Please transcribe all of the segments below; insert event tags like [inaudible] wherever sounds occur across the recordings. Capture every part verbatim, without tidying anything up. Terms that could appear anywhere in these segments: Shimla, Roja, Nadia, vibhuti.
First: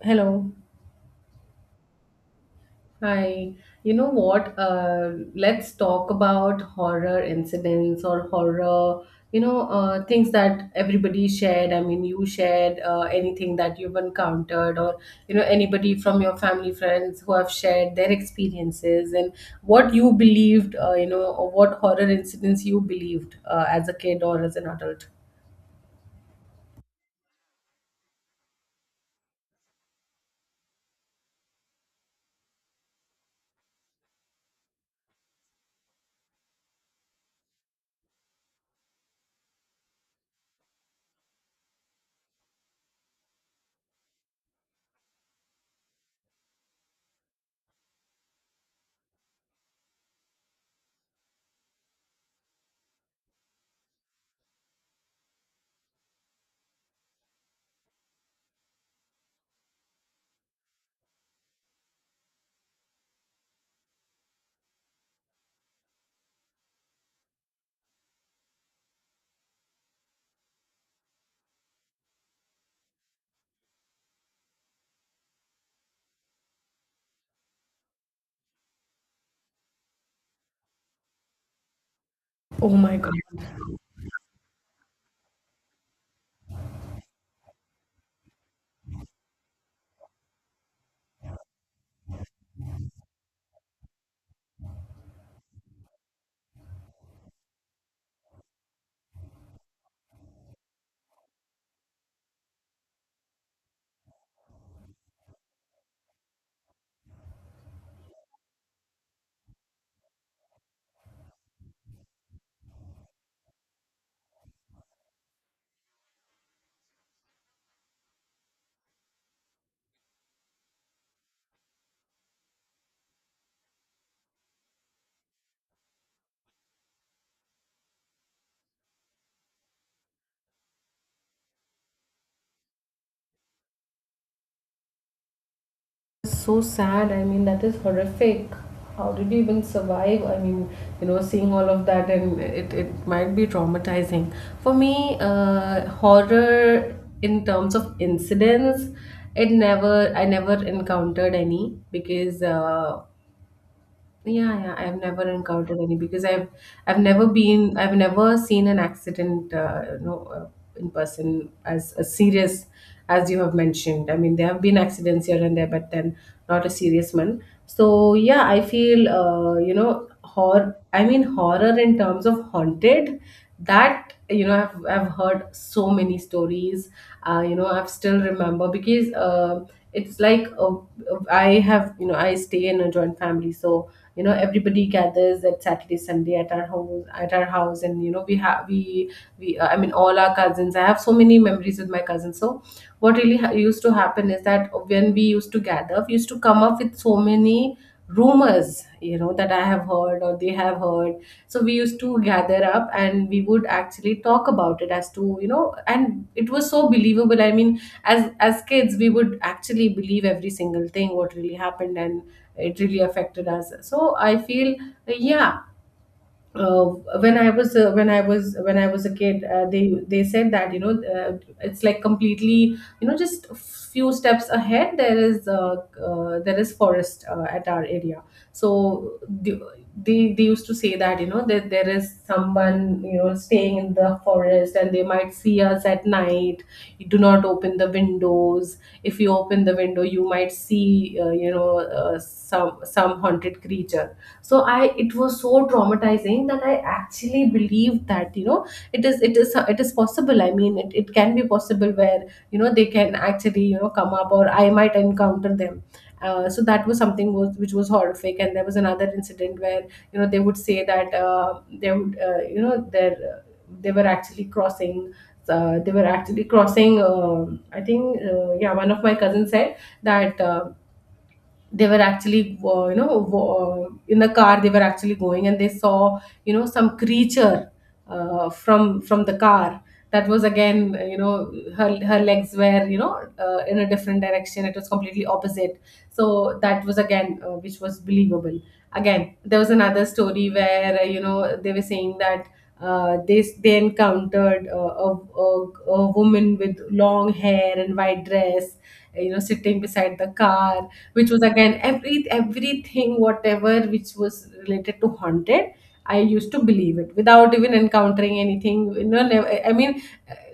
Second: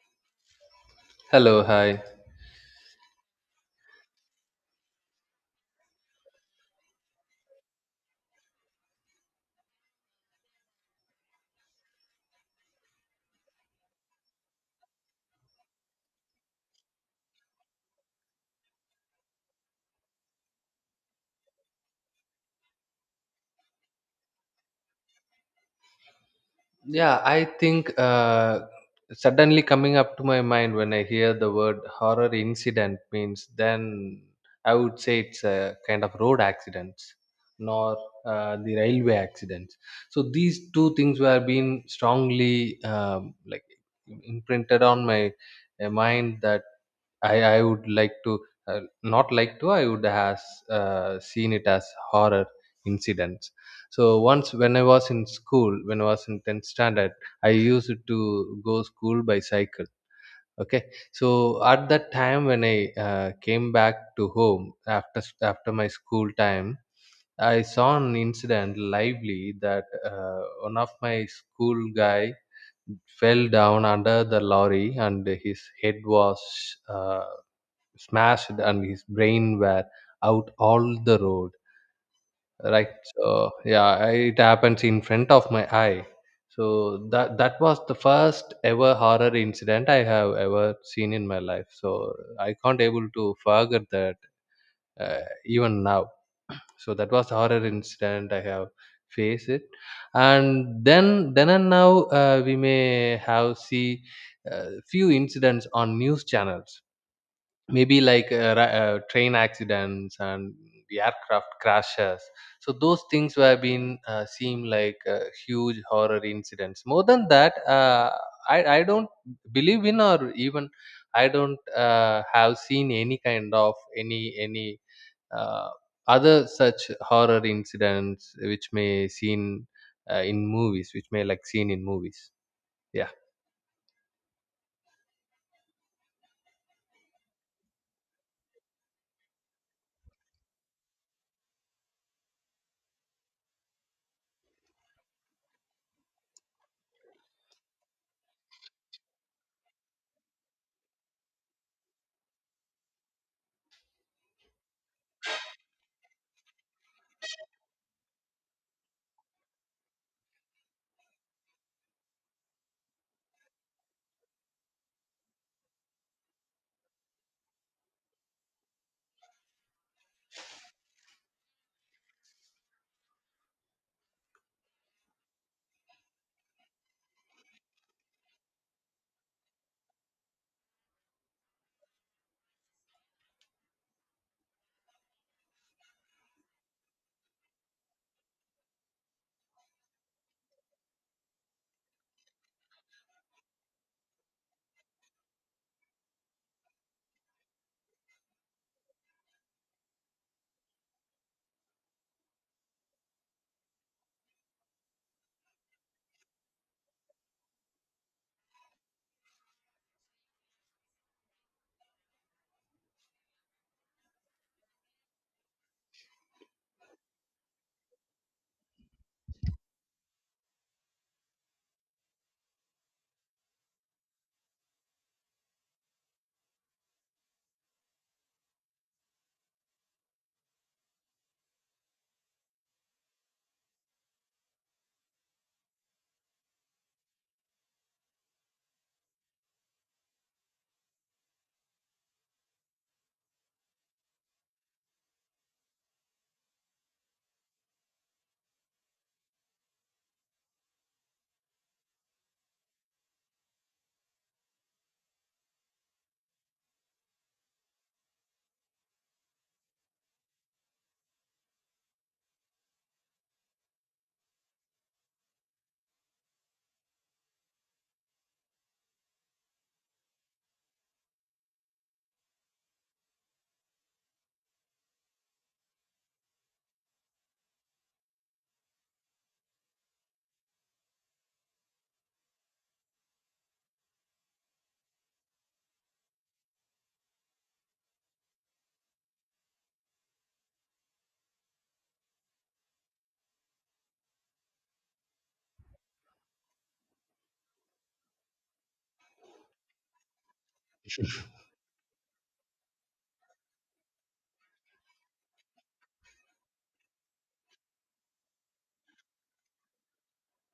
Hello. Hello, hi. Hi, you know what? Uh, let's talk about horror incidents or horror, you know, uh, things that everybody shared. I mean, you shared uh, anything that you've encountered, or, you know, anybody from your family, friends who have shared their experiences and what you believed, uh, you know, or what horror incidents you believed uh, as a kid or as an adult. Yeah, I think uh, suddenly coming up to my mind when I hear the word horror incident means then I would say it's a kind of road accidents, nor uh, the railway accidents. So these two things were being strongly um, like imprinted on my uh, mind that I I would like to uh, not like to. I would has uh, seen it as horror incidents. So once when I was in school, when I was in tenth standard, I used to go school by cycle. Okay, so at that time when I uh, came back to home after after my school time, I saw an incident lively that uh, one of my school guy fell down under the lorry and his head was uh, smashed and his brain were out all the road, Oh right. my God. So yeah, I- it happens in front of my eye. So that that was the first ever horror incident I have ever seen in my life, so I can't able to forget that, uh, even now. So that was the horror incident I have faced it. And then then and now, uh, we may have see uh, few incidents on news channels, maybe like uh, ra- uh, train accidents and the aircraft crashes. So those things have been uh, seem like uh, huge horror incidents. More than that, uh, i i don't believe in, or even I don't uh, have seen any kind of any any uh, other such horror incidents which may seen uh, in movies, which may like seen in movies, yeah. So sad. I mean, that is horrific. How did you even survive? I mean, you know, seeing all of that and it, it might be traumatizing. For me, uh, horror in terms of incidents, it never, I never encountered any because uh, yeah, yeah, I've never encountered any because I've I've never been, I've never seen an accident, uh, you know, uh, in person, as, as serious as you have mentioned. I mean, there have been accidents here and there, but then not a serious one. So yeah, I feel uh, you know horror, I mean horror in terms of haunted. That you know i've, I've heard so many stories, uh, you know I've still remember because uh, it's like uh, I have, you know, I stay in a joint family, so you know everybody gathers at Saturday Sunday at our home, at our house, and you know we have we we uh, I mean all our cousins, I have so many memories with my cousins. So what really ha- used to happen is that when we used to gather, we used to come up with so many rumors, you know, that I have heard or they have heard. So we used to gather up and we would actually talk about it as to, you know, and it was so believable. I mean as as kids we would actually believe every single thing what really happened, and it really affected us. So I feel, yeah, uh, when I was uh, when I was, when I was a kid, uh, they they said that, you know, uh, it's like, completely, you know, just a few steps ahead there is uh, uh, there is forest uh, at our area. So the- they they used to say that, you know, that there is someone, you know, staying in the forest, and they might see us at night. You do not open the windows. If you open the window, you might see, uh, you know uh, some some haunted wild creature. So I, it was so traumatizing that I actually believed that, you know, it is it is it is possible. I mean, it, it can be possible where, you know, they can actually, you know, come up, or I might encounter them. Uh, so that was something was, which was horrific, and there was another incident where, you know, they would say that, uh, they would, uh, you know their, they were actually crossing, uh, they were actually crossing, um I think, uh, yeah, one of my cousins said that, uh, they were actually, uh, you know, wa- uh, in the car, they were actually going, and they saw, you know, some creature uh, from from the car. That was again, uh, you know her, her legs were, you know, uh, in a different direction. It was completely opposite. So that was again uh, which was believable. Again, there was another story where, uh, you know, they were saying that, uh, they they encountered, uh, a, a, a woman with long hair and white dress, you know, sitting beside the car, which was again every, everything whatever which was related to haunted, I used to believe it without even encountering anything, you know. Never, I mean,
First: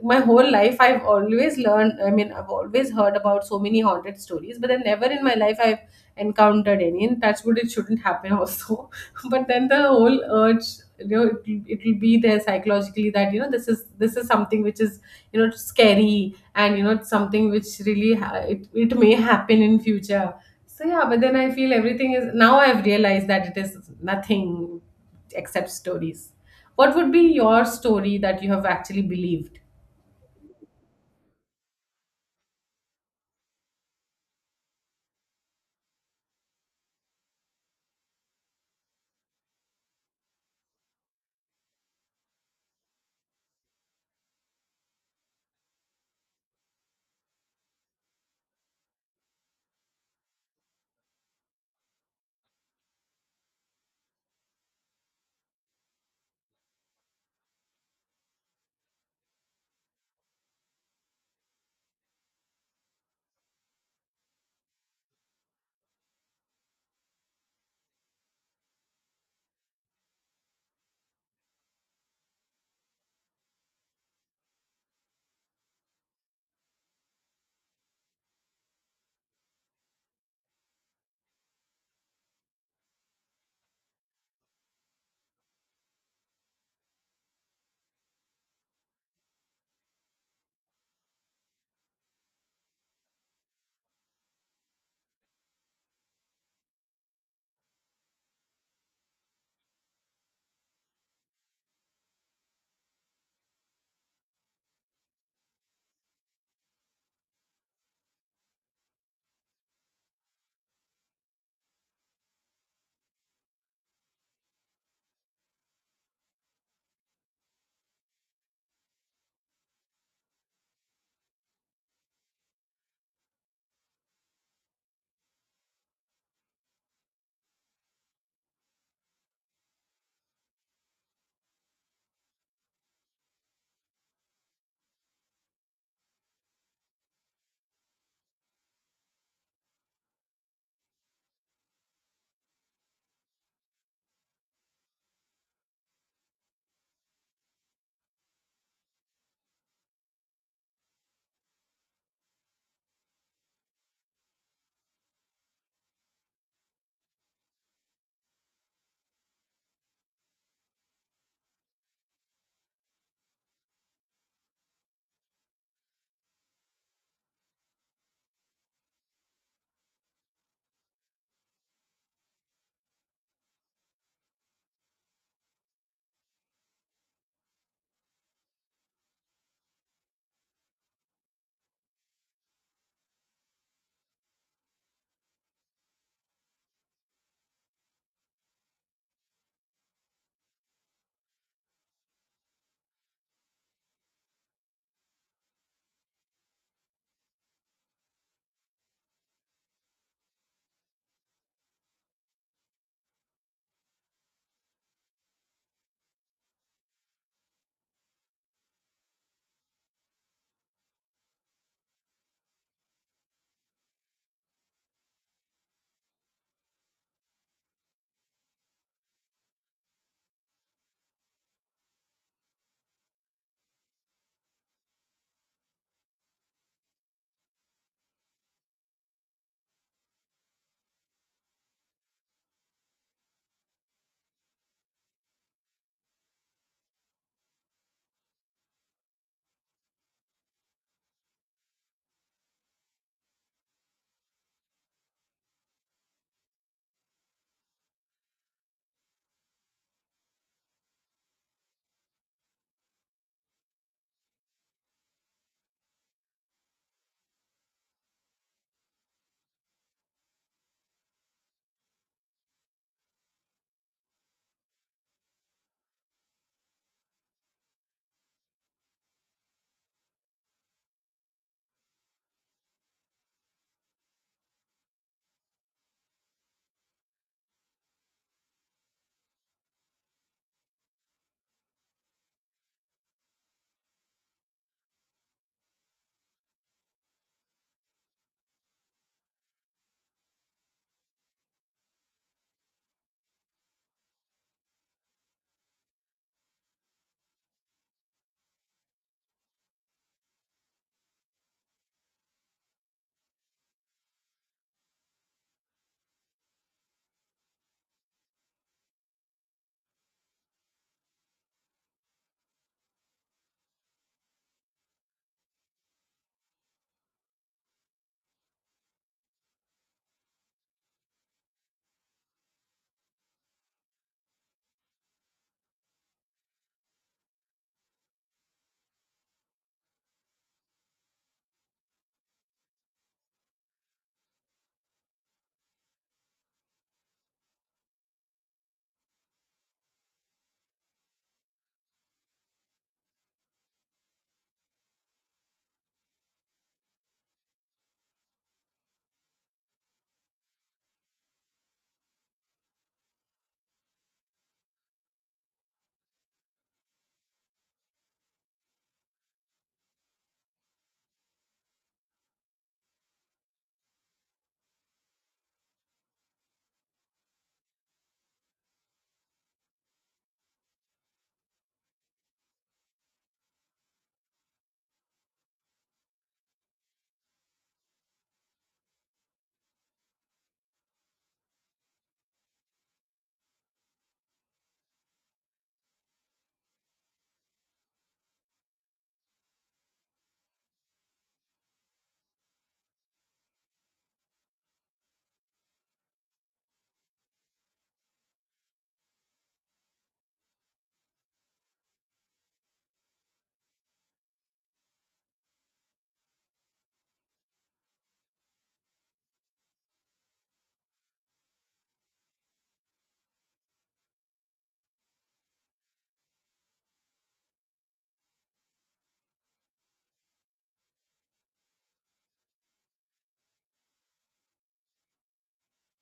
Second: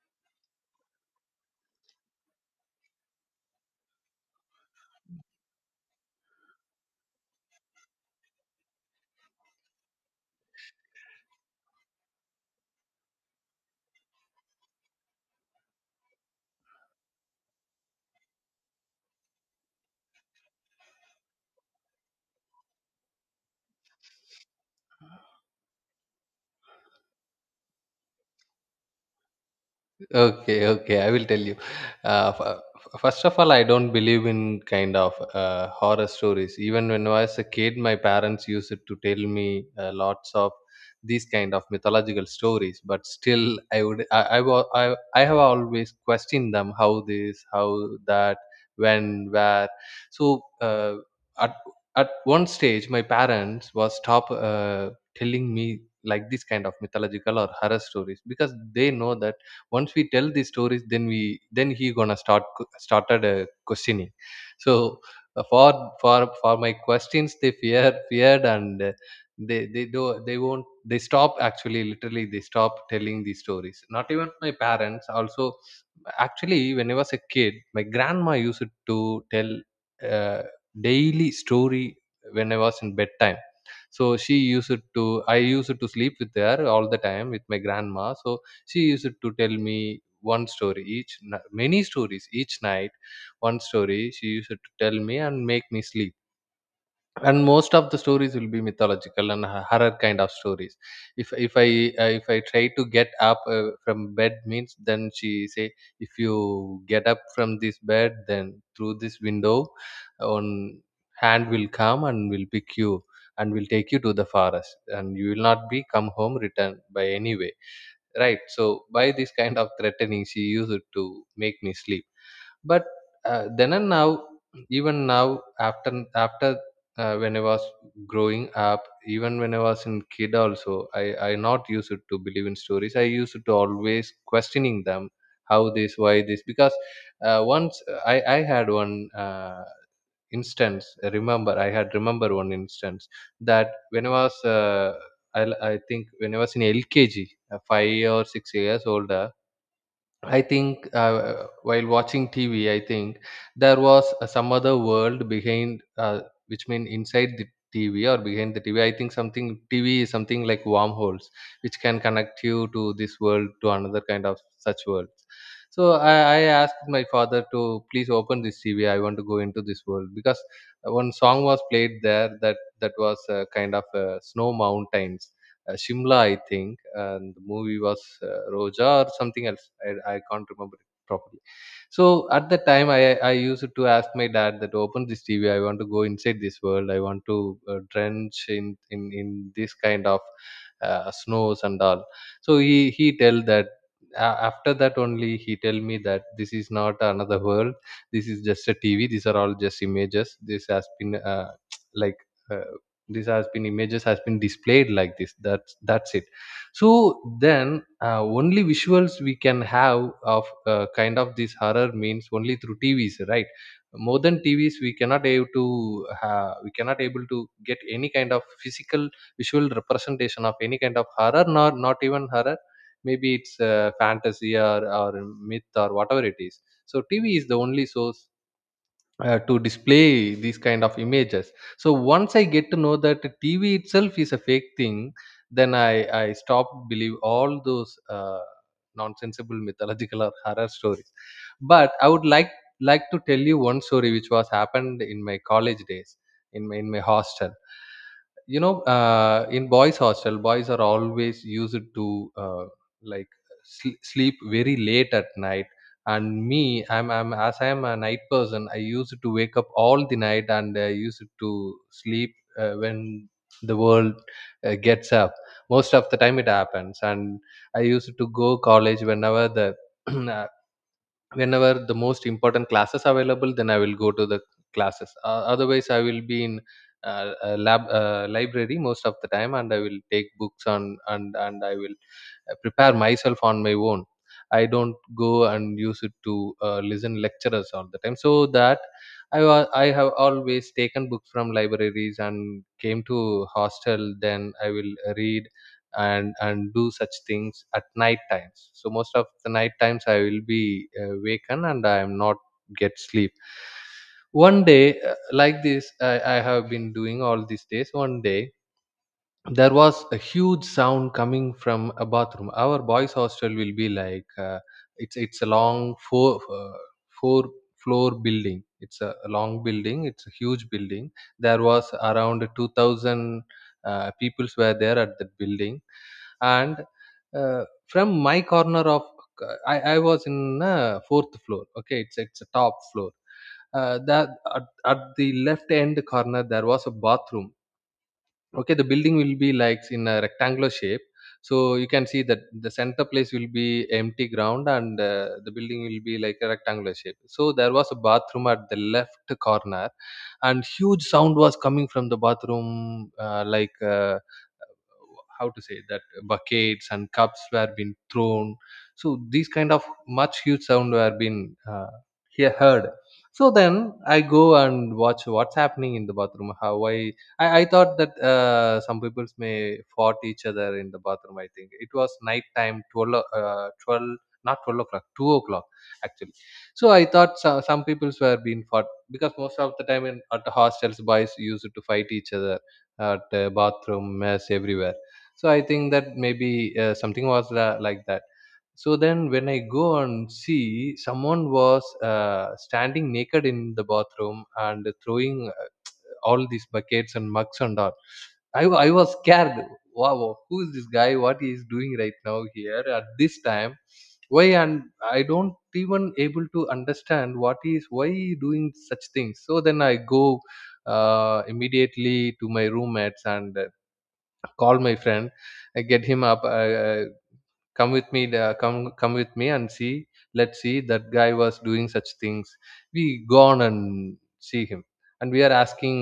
my whole life I've always learned, I mean, I've always heard about so many haunted stories, but then never in my life I've encountered any. And touch wood, it shouldn't happen also. [laughs] But then the whole urge, you know, it'll, it'll be there psychologically, that you know this is, this is something which is, you know, scary, and you know it's something which really ha- it, it may happen in future. So yeah, but then I feel everything is, now I've realized that it is nothing except stories. What would be your story that you have actually believed? Okay, okay. I will tell you. Uh, f- f- First of all, I don't believe in kind of uh, horror stories. Even when I was a kid, my parents used it to tell me uh, lots of these kind of mythological stories. But still, I would I I, wa- I I have always questioned them. How this? How that? When? Where? So uh, at at one stage, my parents was stop uh, telling me like this kind of mythological or horror stories, because they know that once we tell these stories then we then he gonna start started uh, questioning. So uh, for for for my questions they fear feared and uh, they they do they won't they stop, actually literally they stop telling these stories, not even my parents also. Actually when I was a kid, my grandma used to tell uh, daily story when I was in bedtime. So she used to, I used to sleep with her all the time with my grandma, so she used to tell me one story each n- many stories each night. One story she used to tell me and make me sleep, and most of the stories will be mythological and ho- horror kind of stories. If if i uh, if i try to get up uh, from bed means then she say, if you get up from this bed then through this window, on hand will come and will pick you and will take you to the forest, and you will not be come home return by any way, right. So by this kind of threatening she used it to make me sleep. But uh, then and now, even now, after after uh, when I was growing up, even when I was in kid also, i i not used it to believe in stories. I used to always questioning them. How this? Why this? Because uh, once, uh, i i had one uh, instance, uh, remember I had remember one instance, that when I was uh, I, I think when I was in LKG, uh, five or six years old, I think. Uh, while watching T V, I think there was uh, some other world behind, uh, which mean inside the T V or behind the T V. I think something, T V is something like wormholes, which can connect you to this world to another kind of such world. So I, I asked my father to please open this T V. I want to go into this world, because one song was played there, that that was uh, kind of uh, snow mountains, uh, Shimla, I think, and the movie was uh, Roja or something else. I, I can't remember it properly. So at that time, I I used to ask my dad that open this T V. I want to go inside this world. I want to uh, drench in in in this kind of uh, snows and all. So he he tell that. a- After that only he tell me that this is not another world. This is just a T V. These are all just images. This has been uh, [tsk] like uh, this has been, images has been displayed like this, that's that's it. So then, uh, only visuals we can have of uh, kind of this horror means, only through TVs, right. More than TVs we cannot able to uh, we cannot able to get any kind of physical visual representation of any kind of horror, nor not even horror, maybe it's uh, fantasy, or, or myth, or whatever it is. So TV is the only source, uh, to display these kind of images. So once I get to know that TV itself is a fake thing, then i i stopped believe all those uh, nonsensible mythological or horror stories. But I would like like to tell you one story which was happened in my college days, in my, in my hostel. You know, uh, in boys hostel, boys are always used to uh, like sl- sleep very late at night. And me, i'm i'm as I am a night person, I used to wake up all the night, and I used to sleep uh, when the world uh, gets up. Most of the time it happens, and I used to go college whenever the [clears throat] whenever the most important classes available, then I will go to the classes, uh, otherwise I will be in uh, a lab uh, library most of the time, and I will take books on, and and I will uh, prepare myself on my own. I don't go and use it to uh, listen lecturers all the time. So that, i wa- I have always taken books from libraries and came to hostel, then I will read and and do such things at night times. So most of the night times I will be uh, waken, and I am not get sleep. One day uh, like this, I, I have been doing all these days. One day there was a huge sound coming from a bathroom. Our boys hostel will be like, uh, it's it's a long four uh, four floor building. It's a, a long building, it's a huge building. There was around two thousand uh, peoples were there at that building. And uh, from my corner of I, I was in uh, fourth floor. Okay, it's it's a top floor. Uh, that at, at the left end corner there was a bathroom. Okay, the building will be like in a rectangular shape. So you can see that the center place will be empty ground, and uh, the building will be like a rectangular shape. So there was a bathroom at the left corner, and huge sound was coming from the bathroom, uh, like. Uh, how to say that, uh, buckets and cups were being thrown. So these kind of much huge sound were being uh, he- heard. So then I go and watch what's happening in the bathroom. how i i, I thought that, uh, some people may fought each other in the bathroom. I think it was night time, twelve o- uh, twelve not twelve o'clock, two o'clock, actually. So I thought so, some people were being fought, because most of the time in, at the hostels, boys used to fight each other, at uh, bathroom, mess, everywhere. So I think that maybe uh, something was la- like that. So then when I go and see, someone was uh, standing naked in the bathroom and throwing uh, all these buckets and mugs and all. i, wa- I was scared. Wow, wow, who is this guy, what he is doing right now here at this time, why? And I don't even able to understand what is, why he doing such things. So then I go uh, immediately to my roommates and call my friend. I get him up. I, come with me, uh, come come with me and see, let's see that guy was doing such things. We go on and see him, and we are asking,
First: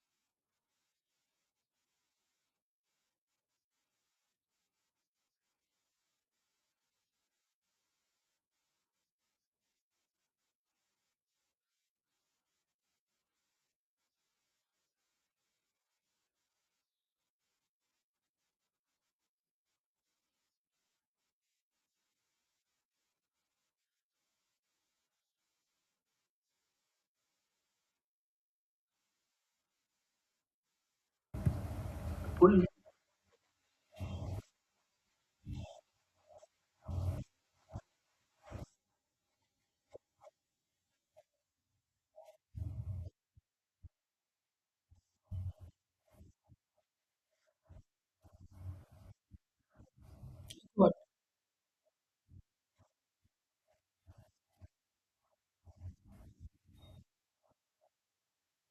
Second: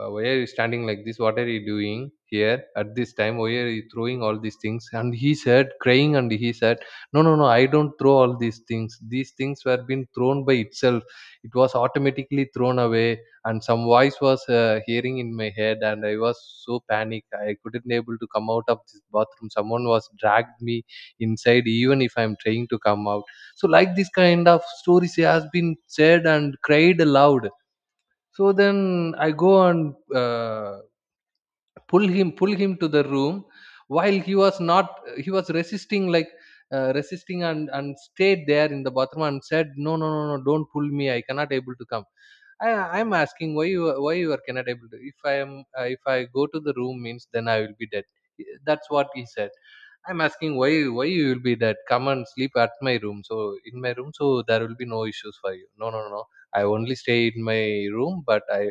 uh, why are you standing like this? What are you doing here at this time? Why are you throwing all these things? And he said crying, and he said, no, no, no, I don't throw all these things, these things were being thrown by itself. It was automatically thrown away. And some voice was uh, hearing in my head, and I was so panicked, I couldn't able to come out of this bathroom. Someone was dragged me inside even if I'm trying to come out. So like this kind of stories has been said and cried aloud. So then I go and uh, pull him, pull him to the room while he was not, he was resisting like uh, resisting and and stayed there in the bathroom and said no no no no, don't pull me, I cannot able to come. I I'm asking why you, why you are cannot able to. If I am uh, if I go to the room means, then I will be dead. That's what he said. I'm asking why What? why you will be dead. Come and sleep at my room. So in my room, so there will be no issues for you. No no no. no. I only stay in my room, but I,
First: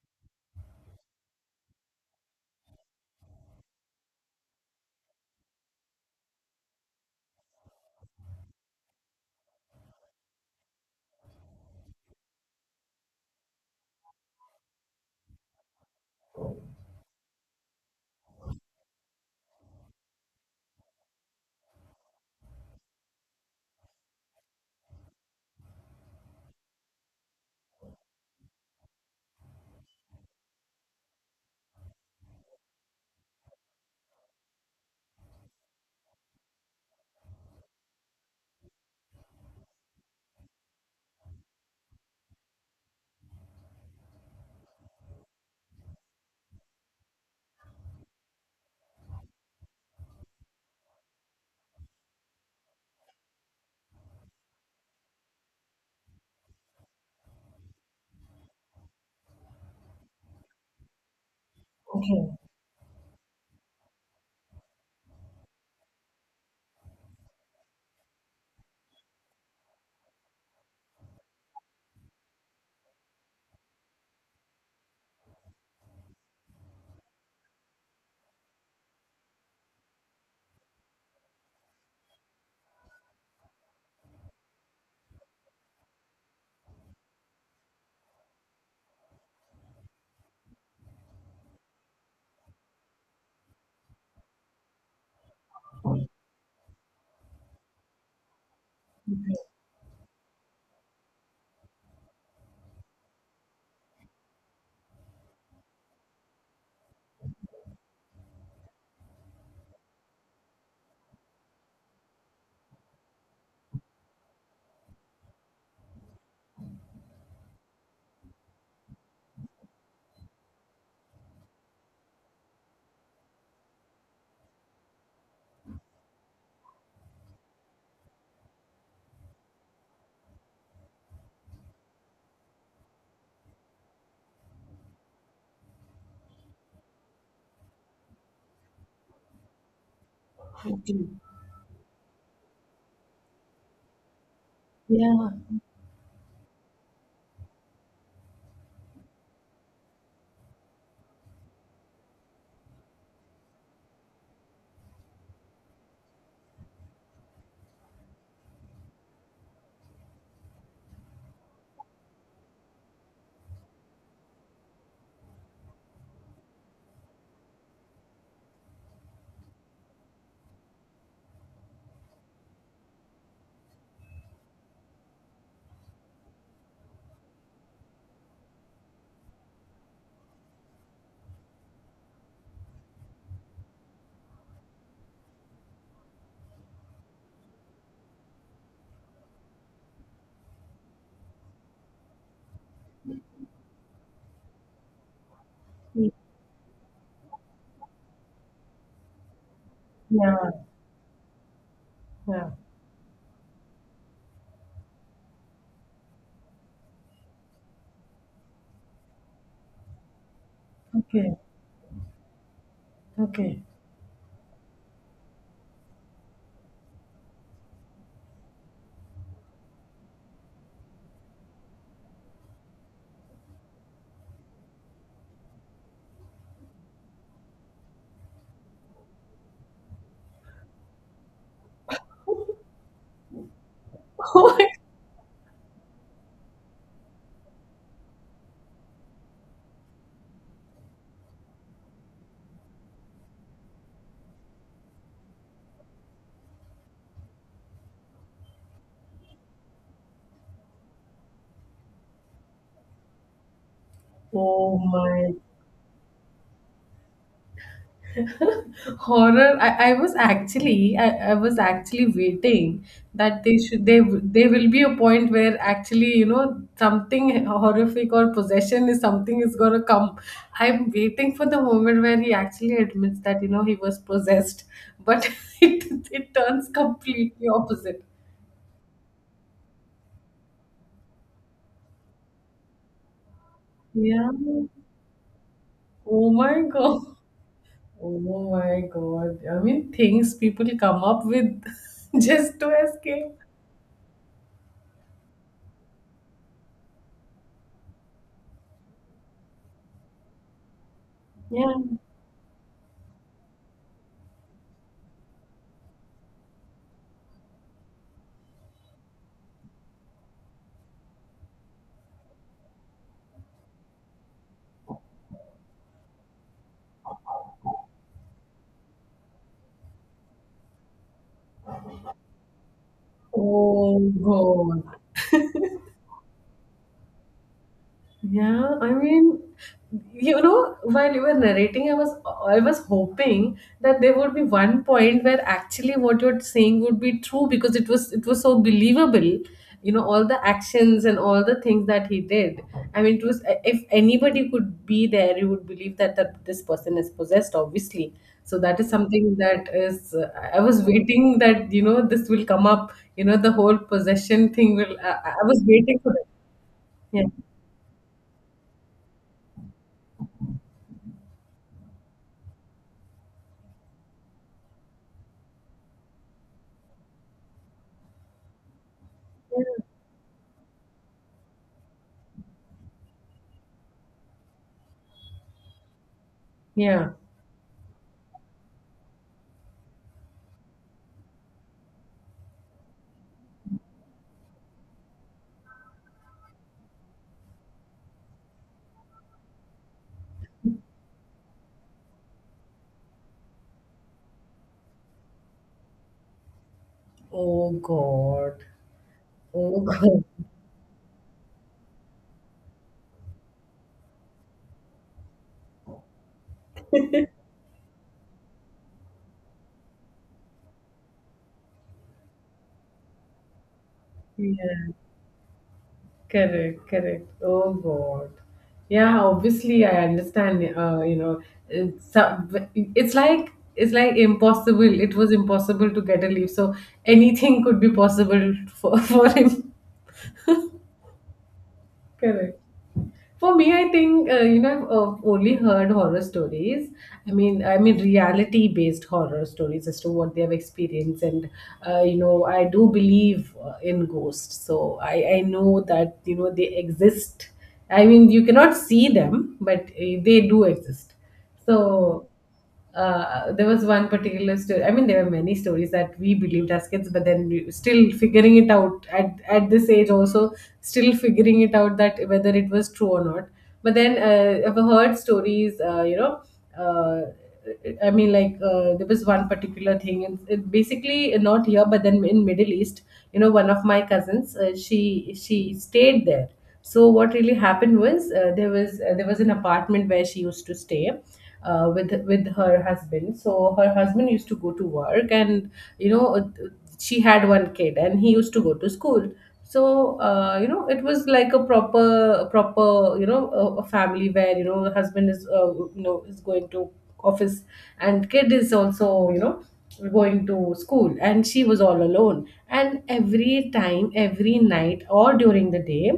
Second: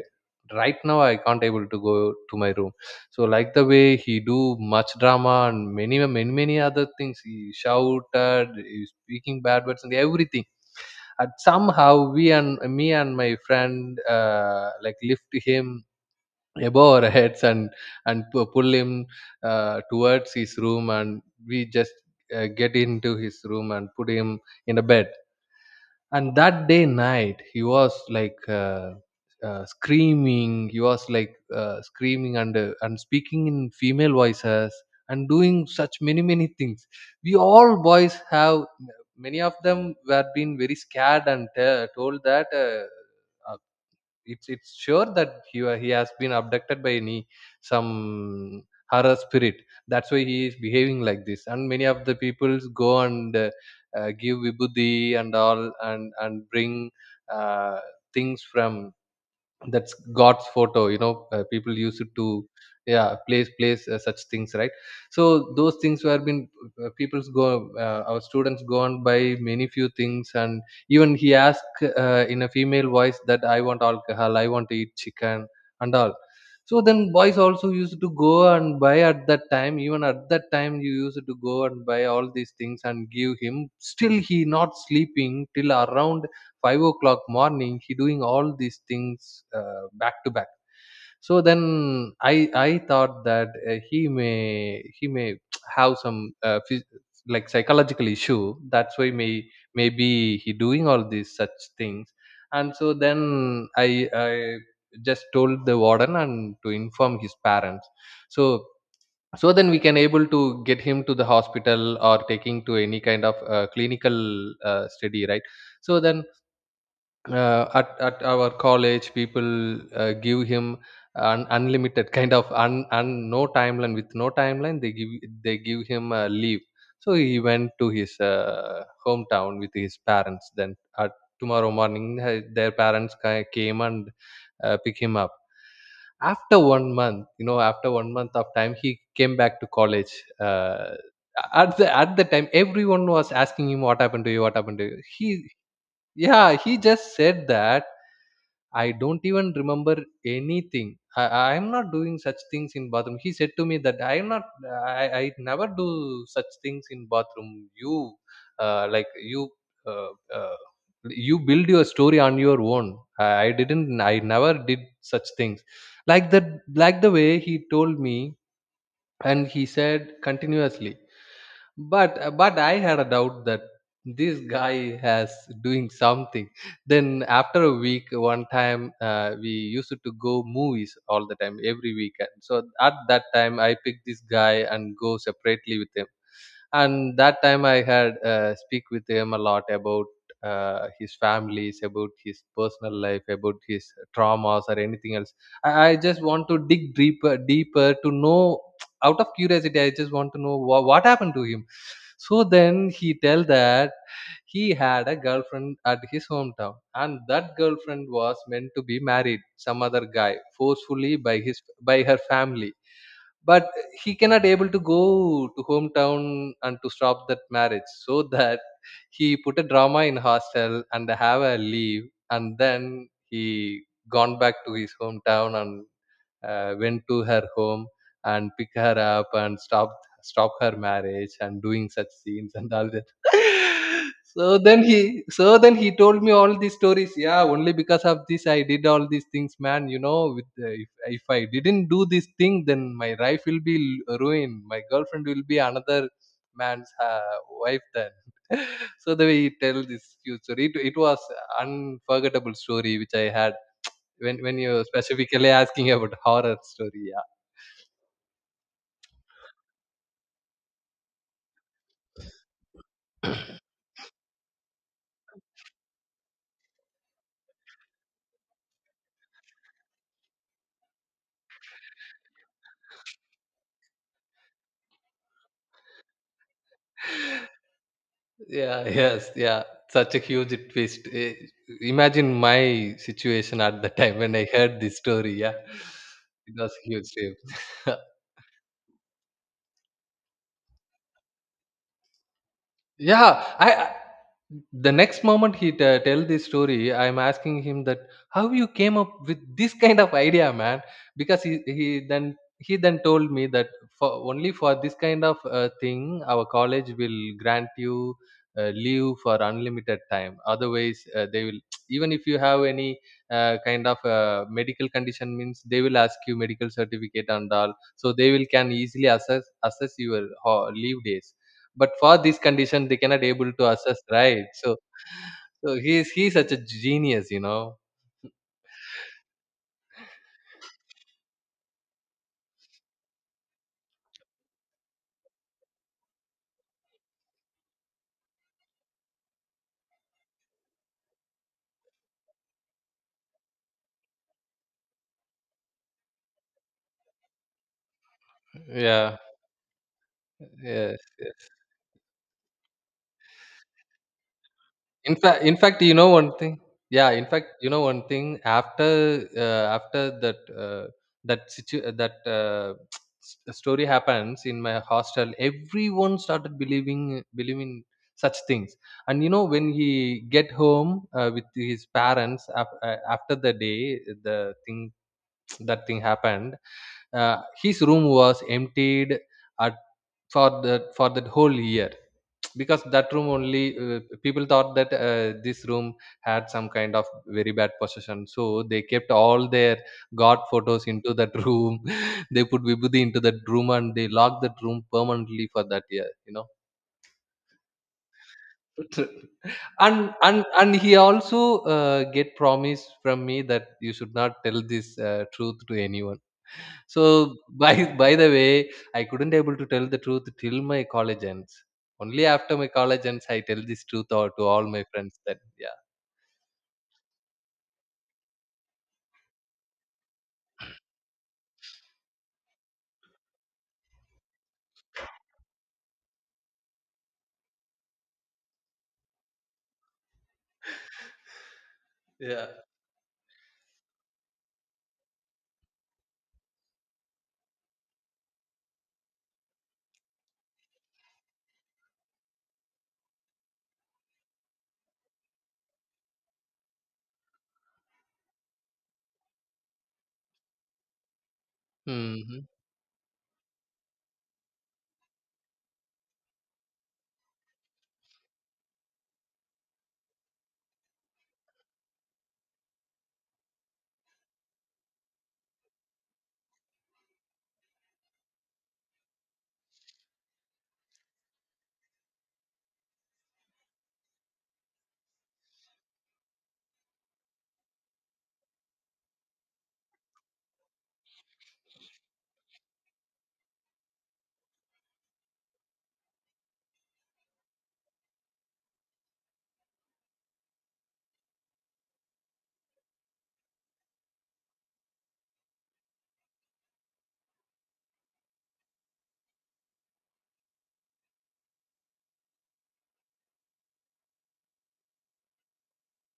right now I can't able to go to my room. So like the way he do much drama and many many many other things. He shouted, he speaking bad words and everything, and somehow we, and me and my friend, uh, like lift him above our heads and and pu- pull him uh, towards his room, and we just uh, get into his room and put him in a bed. And that day night he was like uh, uh, screaming, he was like uh, screaming and uh, and speaking in female voices and doing such many many things. We all boys have, many of them were being very scared and uh, told that uh, uh, it's it's sure that he wa- he has been abducted by any, some horror spirit. That's why he is behaving like this. And many of the peoples go and uh, uh, give vibhuti and all, and and bring uh, things from, that's god's photo you know, uh, people used it Okay, to, yeah, place place uh, such things, right. So those things were been, uh, people's go, uh, our students go on by many few things. And even he asked uh, in a female voice that I want alcohol, I want to eat chicken and all. So then boys also used to go and buy at that time, even at that time you used to go and buy all these things and give him. Still he not sleeping till around five o'clock morning, he doing all these things uh, back to back. So then i i thought that uh, he may, he may have some uh, phys- like psychological issue. That's why, may maybe he doing all these such things. And so then i i just told the warden and to inform his parents, so so then we can able to get him to the hospital or taking to any kind of uh, clinical uh, study, right. So then uh, at at our college people uh, give him an unlimited [laughs] kind of un, un no timeline, with no timeline they give, they give him a leave. So he went to his uh, hometown with his parents. Then at tomorrow morning uh, their parents ca- came and uh, pick him up. After one month, you know, after one month of time he came back to college. uh, okay. At the, at the time everyone was asking him, what happened to you, what happened to you? He, Yeah, yeah, he just said that I don't even remember anything. I i am not doing such things in bathroom. He said to me that I am not, i, I never do such things in bathroom. You uh, like you uh, uh, you build your story on your own. I, I didn't, I never did such things like that, like the way he told me. And he said continuously, but uh, but I had a doubt that this guy has doing something. Then after a week, one time uh, we used to go movies all the time every weekend. So at that time I picked this guy and go separately with him. And that time I had uh, speak with him a lot about uh, his families, about his personal life, about his traumas or anything else. I, I just want to dig deeper, deeper to know. [tsk] Out of curiosity I just want yeah, to know wha- what happened to him. So yeah. then he tell that he had a girlfriend at his hometown, and that girlfriend was meant to be married some other guy forcefully Okay, by his, by her family. okay. But he cannot able to go to hometown and to stop that marriage, so that he put a drama in hostel and have a leave. And then he gone back to his hometown and uh, went to her home and pick her up and stopped stop her marriage and doing such scenes [laughs] and all that. [laughs] So [laughs] then he, so then he told me all these stories. Yeah, only because of this I did all these things, man, you know. With uh, if, if I didn't do this thing then my life will be l- ruined, my girlfriend will be another man's uh, wife then. So the way he tell this huge story, it, it was unforgettable story which I had. when when you Oh my, specifically asking about horror story, yeah. horror. I, I was actually, I, I was actually waiting that they should, they w- there will be a point where actually, you know, something horrific or possession is something is gonna come. I'm waiting for the moment where he actually admits that, you know, he was possessed. But [laughs] it it turns completely opposite. Yeah, yes, yeah. Such a huge twist. Eh, Imagine my situation at the time Yeah. when I heard this story. Yeah, Oh it my was a god. huge twist. [laughs] Oh my god, I mean things people come up with [laughs] just to Yeah, escape. I I- the next moment he t- tell this story, I'm asking him that how you came up with this kind of idea, man? Because he Yeah. he then he then told me that for only for this kind of uh, thing, our college will grant you uh, leave for unlimited time. Otherwise, uh, they will [tsk] even if you have any uh, kind of uh, medical condition means, they will ask you medical certificate and all. So they will can easily assess assess your ho- leave days, but for this condition, they cannot able to assess, Oh right? So, god. so he's he's such a genius, you know. Yeah, I mean, you know, while you were narrating, I was, I was hoping that there would be one point where actually what you're saying would be true, because it was, it was so believable. You know, all the actions and all the things that he did. I mean, it was eh, if anybody could be there, you would believe that that this person is possessed, obviously. So that is Yeah. something that is uh, I was Yes. waiting Yes. that, you know, this will come up. You know, the whole possession thing will. I, In I fact, I in was fact, you waiting know for that. one thing. Yeah. Yeah, In fact, you know one thing. After uh, after that uh, that situ- uh, that uh, [tsk] s- story happens in my hostel, everyone started believing believing such things. And you know when he get home uh, with his parents, af- uh, after the day the thing, that thing happened, yeah. uh, his room was emptied at, for the, for that whole year. Because that room only, uh, people thought that uh, this room had some kind of very bad possession, so they kept all their god photos into that room [laughs] they put vibhuti into that room, and they locked that room permanently for that year, you know. Oh God. [laughs] Oh [laughs] and God. and and he also uh, get promise from me that you should not tell this uh, truth to anyone. So by [laughs] by the way, I couldn't able to tell the truth till my college ends. Only after my college ends, I tell this truth or to all my Yeah. friends. Then yeah, Correct. Correct. Oh God. Yeah. Obviously, I understand. Uh, you know, it's, some. It's like, it's like impossible. It was impossible to get a leave, so anything could be possible for [laughs] for him. yeah. Correct. For me, I think, uh, you know I've, uh, only heard horror stories. I mean, I mean, reality-based horror stories as to what they have experienced. And, uh, you know, I do believe, uh, in ghosts, so I I know that, you know, they exist. I mean, you cannot see them, but uh, they do exist. Hmm. So, Hmm, uh, there was one particular story. I mean, there were many stories that we believed as kids, but then we still figuring it out at, at this age, also still figuring it out that whether it was true or not. But then, uh, I've heard stories, uh, you know, uh, I mean, like uh, there was one particular thing, and it basically not here, but then in Middle East, you know, one of my cousins, uh, she she stayed there. So what really happened was, uh, there was uh, there was an apartment where she used to stay, uh, with with her husband. So her husband used to go to work, and you know uh, she had one kid, and he used to go to school. So, uh, you know it was like a proper, a proper you know, a, a family where, you know, the husband is, uh, you know is going to office, and kid is also, you know, going to school, and she was all alone, and every time, every night or during the day,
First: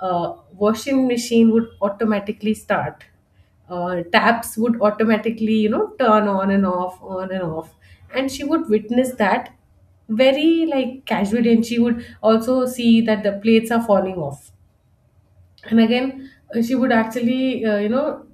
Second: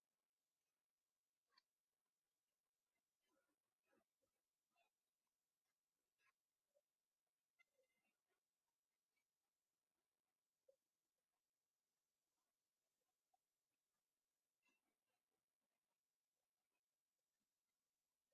uh, washing machine would automatically start, uh, taps would automatically, you know, turn on and off, on and off, and she would witness that very like casually. And she would also see that the plates are falling off, and again, uh, she would actually, uh, you know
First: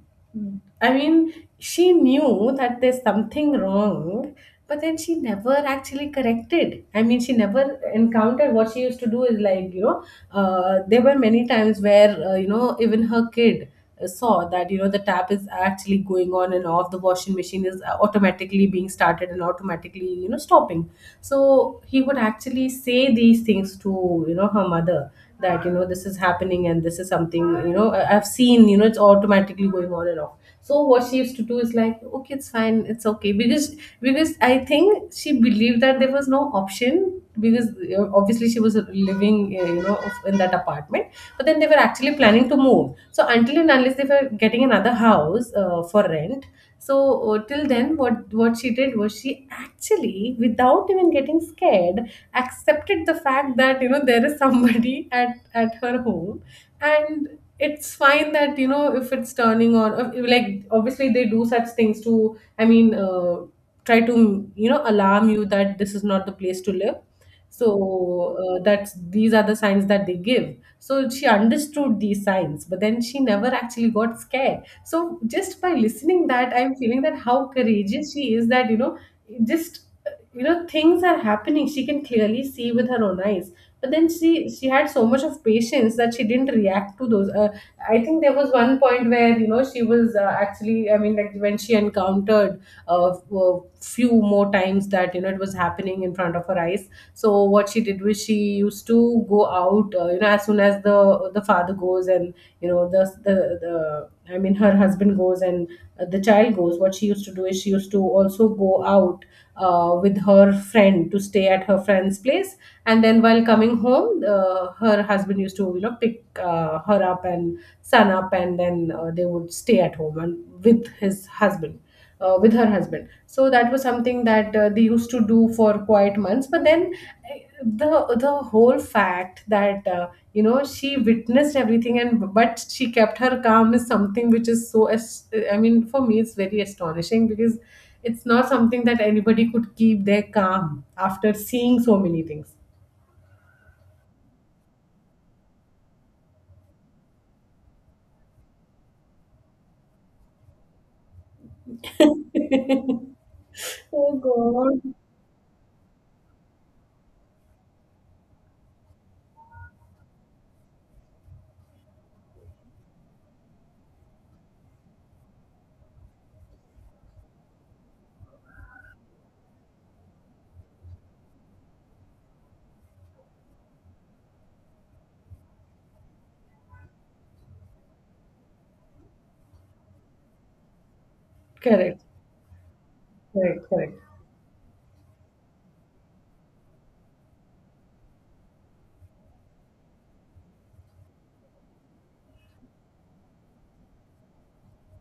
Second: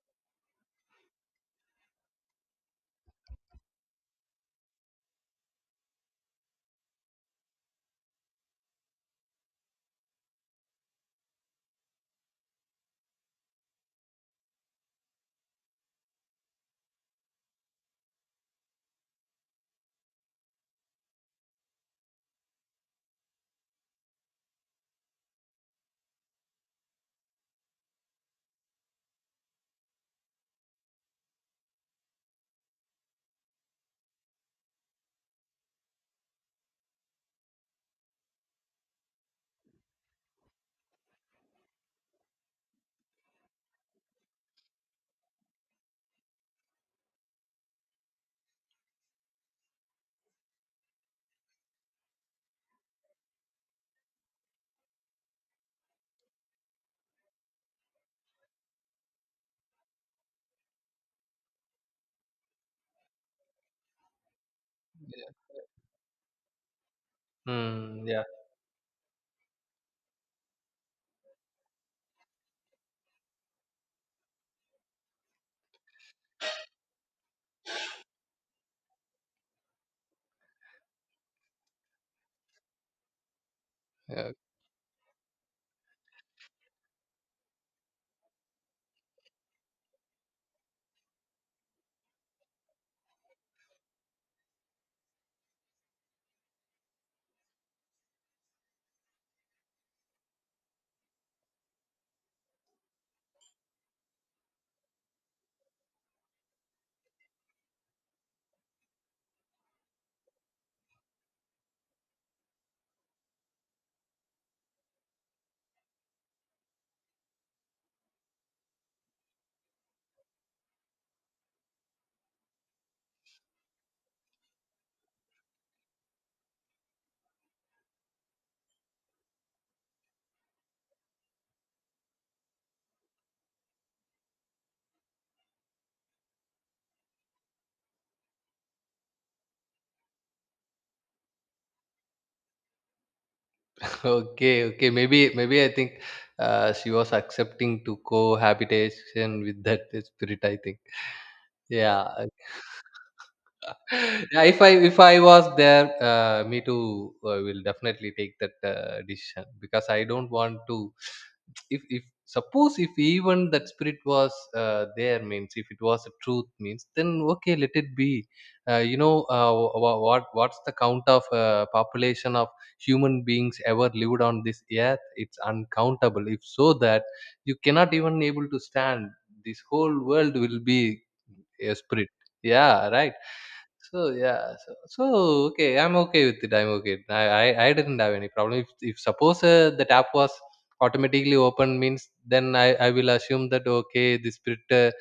I mean, she knew that there's something wrong, but then she never actually corrected, I mean, she never encountered. What she used to do is like, you know, uh, there were many times where, uh, you know, even her kid, uh, saw that, you know, the tap is actually going on and off, the washing machine is, uh, automatically being started and automatically, you know, stopping. So he would actually say these things to, you know, her mother, that, you know, this is happening, and this is something, you know, I- I've seen, you know, it's automatically going on and off. So what she used to do is like, okay, it's fine, it's okay. Because because I think she believed that there was no option, because, uh, obviously, she was living, uh, you know of- in that apartment. But then they were actually planning to move. So until and unless they were getting another house, uh, for rent, so, uh, till then, what what she did was, she actually, without even getting scared, accepted the fact that, you know, there is somebody [laughs] at at her home. And it's fine that, you know, if it's turning on, uh, like obviously they do such things to, I mean, uh, try to, you know, alarm yeah. you that this is not the place to live. Mm, yeah. So, uh, that's, these are the signs that they give. So she understood these signs, but then she never actually got scared. So just by listening that, I'm feeling that how courageous she is, that, you know, just, you know, things are happening, she can clearly see with her own eyes. But then [laughs] she she had so much of patience that she didn't react to those. Uh, I think there was one point where you know she was uh, actually I mean like when she encountered a, a few more times that you know it was happening in front of her eyes, so what she did was she used to go out, uh, you know, as soon as the the father goes and you know the the, the I mean her husband goes and uh, the child goes. What she used to do is she used to also go out uh, with her friend to stay at her friend's place, and then while coming home, uh, her husband used to, you know, pick uh, her up and son up, and then uh, they would stay at home and with his husband uh, with her husband. So that was something that uh, they used to do for quite months. But then eh, the the whole fact that, uh, you know, she witnessed everything and but she kept her calm is something which is so as- I mean, for me, it's very astonishing, because it's not something that anybody could keep their calm after seeing so many things. Okay, okay. Maybe, maybe I think uh, she was accepting to cohabitation with that spirit, I think. [laughs] Yeah. [laughs] Oh Yeah, if I, God. if I was there, uh, me too uh, will definitely take that uh, decision because I don't want to. If if suppose if even that spirit was uh, there means, if it was a truth means, then okay, let it be. Uh, you know uh, wha- what, what's the count of uh, population of human beings ever lived on this earth? It's uncountable. If so that you cannot even able to stand, this whole world will be a Correct. spirit. Yeah, right. Correct. Correct. So yeah, so, so okay, I'm okay with it. I'm okay. I I, I didn't have any problem. If if suppose uh, the tap was automatically open means, then I, I will assume that okay, the spirit uh,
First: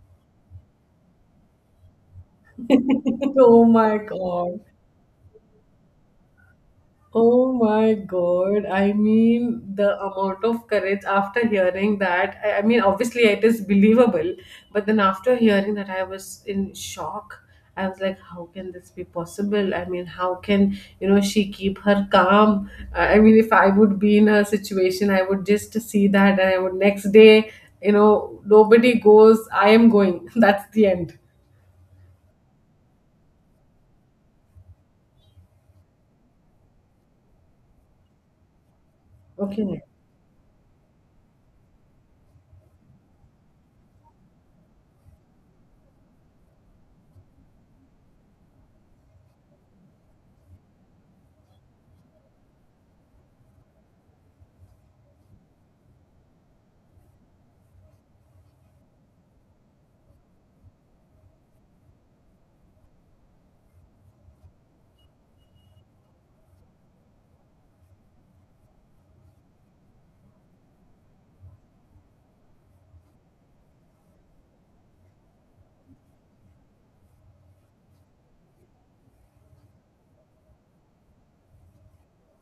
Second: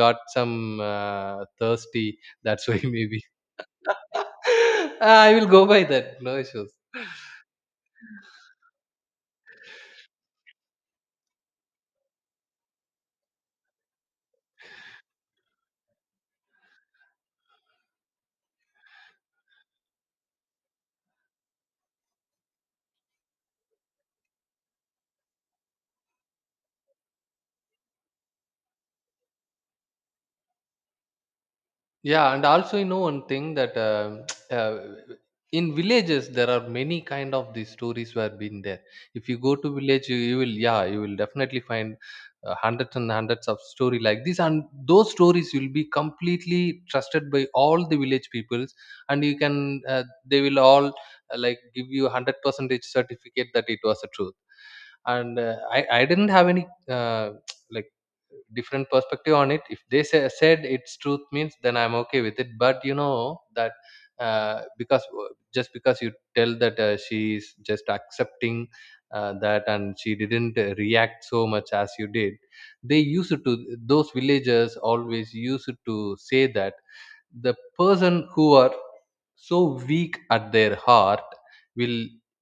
got some uh, thirsty, that's why [laughs] maybe. [laughs] Oh my God. [laughs] I will go by that, no issues. Oh my God. I mean, the amount of courage after hearing that. I, I mean, obviously, it is believable, but then after hearing that, I was in shock. I was like, how can this be possible? I mean, how can, you know, she keep her calm? I I mean, if I would be in her situation, I would just see that, and I would, next day, you know, nobody goes, I am going. [laughs] That's the end. Yeah, and also you know one thing that um [tsk] uh, in villages there are many kind of these stories were been there. If you go to Okay. village, you, you will, yeah, you will definitely find uh, hundreds and hundreds of story like this, and those stories will be completely trusted by all the village peoples. And you can uh, they will all uh, like give you hundred percentage certificate that it was a truth. And uh, I I didn't have any uh, [tsk] like different perspective on it. If they say, said it's truth means, then I'm okay with it. But you know that uh, because uh, just because you tell that uh, she is just accepting uh, that, and she didn't uh, react so much as you did, they used to, those villagers always used to say that the person who are so weak at their heart will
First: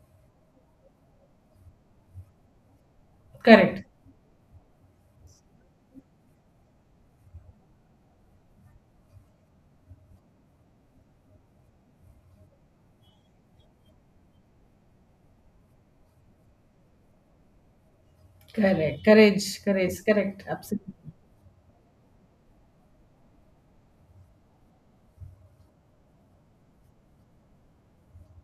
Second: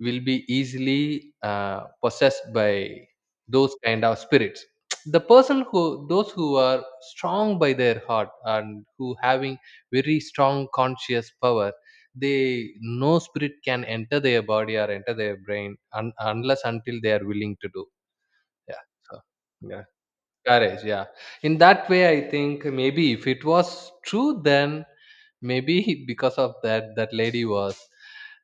will be easily uh, possessed by those Correct. kind of spirits. [tsk] The person who, those who are strong by their heart and who having very strong conscious power, they, no spirit can enter their body or enter their brain un- unless until they are willing to do. Yeah, Correct. so, Courage. yeah. Courage. Correct. Courage, Absolutely. yeah. In that way, I think maybe if it was true, then maybe [laughs] because of that, that lady was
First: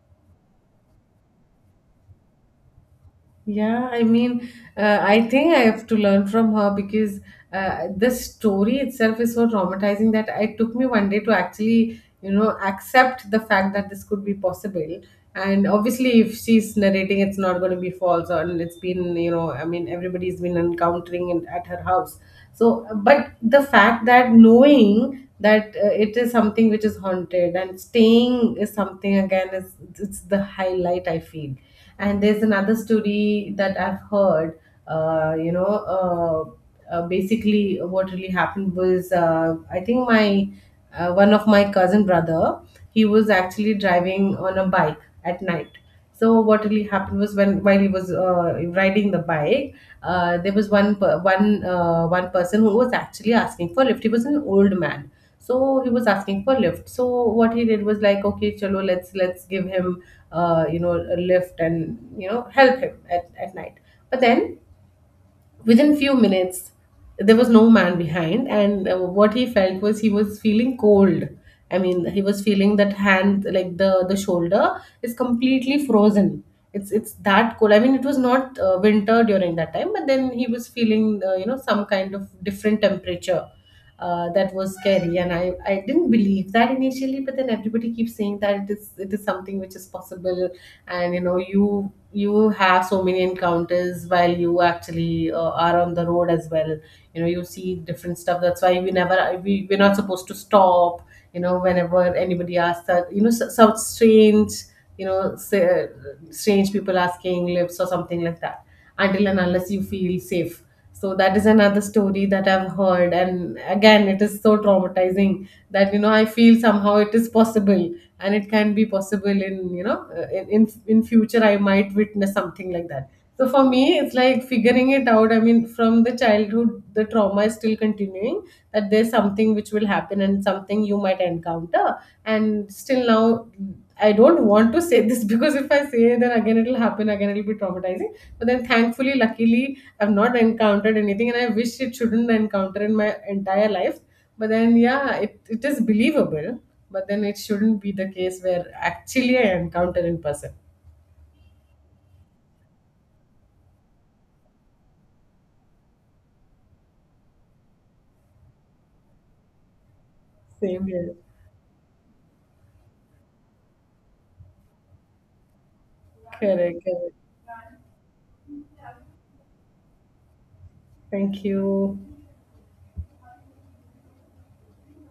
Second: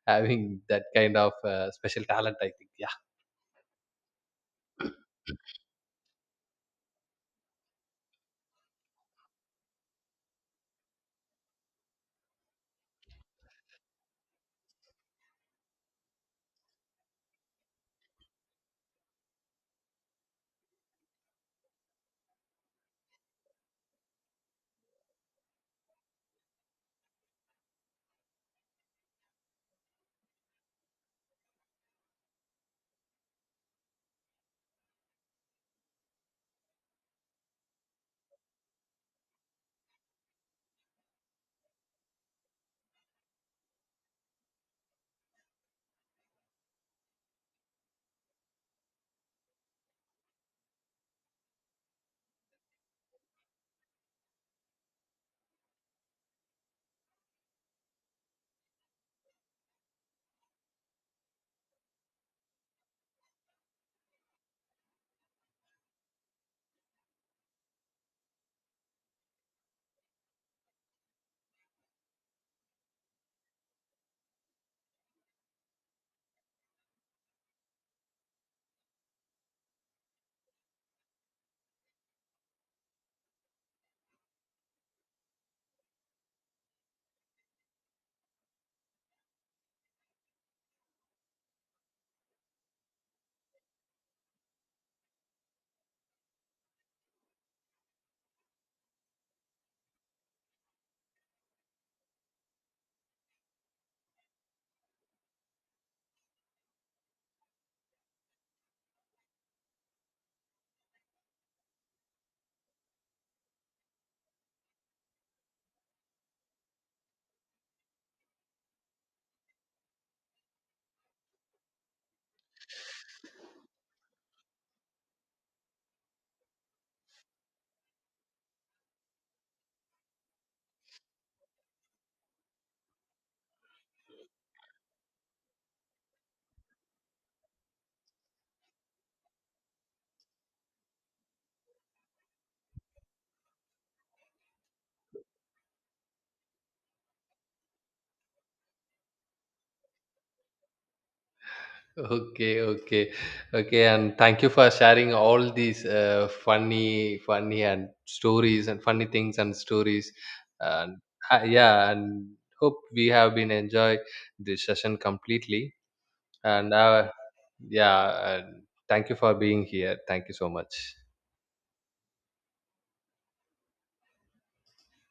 having that kind of uh, special talent, I think, yeah. [laughs] Yeah, I mean, uh, I think I have to learn from her, because uh, the story itself is so traumatizing that it took me one day to actually, you know, accept the fact that this could be possible. And obviously, if she's narrating, it's not going to be false, or, and it's been, you know, I mean, everybody's been encountering it at her house. So, but the fact that, knowing that uh, it is something which is haunted and staying, is something, again, is it's the highlight I feel, and there's another story that I've heard. Uh, you know, uh, uh, basically, what really happened was, uh, I think, my uh, one of my cousin brother, he was actually driving on a bike at night. So what really happened was, when while he was uh, riding the bike, uh, there was one per- one uh, one person who was actually asking for lift. He was an old man. So he was asking for lift. So what he did was like, okay, chalo, let's let's give him, uh, you know, a lift, and you know, help him at, at night. But then within few minutes, there was no man behind, and uh, what he felt was, he was feeling cold. I mean, he was feeling that hand, like the the shoulder, is completely frozen. It's it's that cold. I mean, it was not uh, winter during that time, but then he was feeling uh, you know, some kind of different temperature uh, that was scary. And I, I didn't believe that initially, but then everybody keeps saying that it is it is something which is possible. And you know, you you have so many encounters while you actually uh, are on the road as well. You know, you see different stuff. That's why we never we, we're not supposed to stop, you know, whenever anybody asks that, you know, so, so strange, you know, say, uh, strange people asking lips or something like that, until and unless you feel safe. So that is another story that I've heard, and again, it is so traumatizing that, you know, I feel somehow it is possible, and it can be possible. In you know uh, in in, in future, I might witness something like that. So for me, it's like figuring it out. I mean, from the childhood, the trauma is still continuing, that there's something which will happen and something you might encounter. And still now, I don't want to say this [laughs] because if I say, then again it'll happen, again it'll be traumatizing. But then thankfully, luckily, I've not encountered anything, and I wish it shouldn't encounter in my entire life. But then yeah, it, it is believable. But then it shouldn't be the case where actually I encounter in person. Okay, okay, okay. And thank you for sharing all these uh, funny, funny and stories and funny things and stories. Same And here. uh, yeah, and hope we have been enjoy this session completely. And Correct. Uh, correct. yeah, and thank you for being here. Thank you so much. Thank you.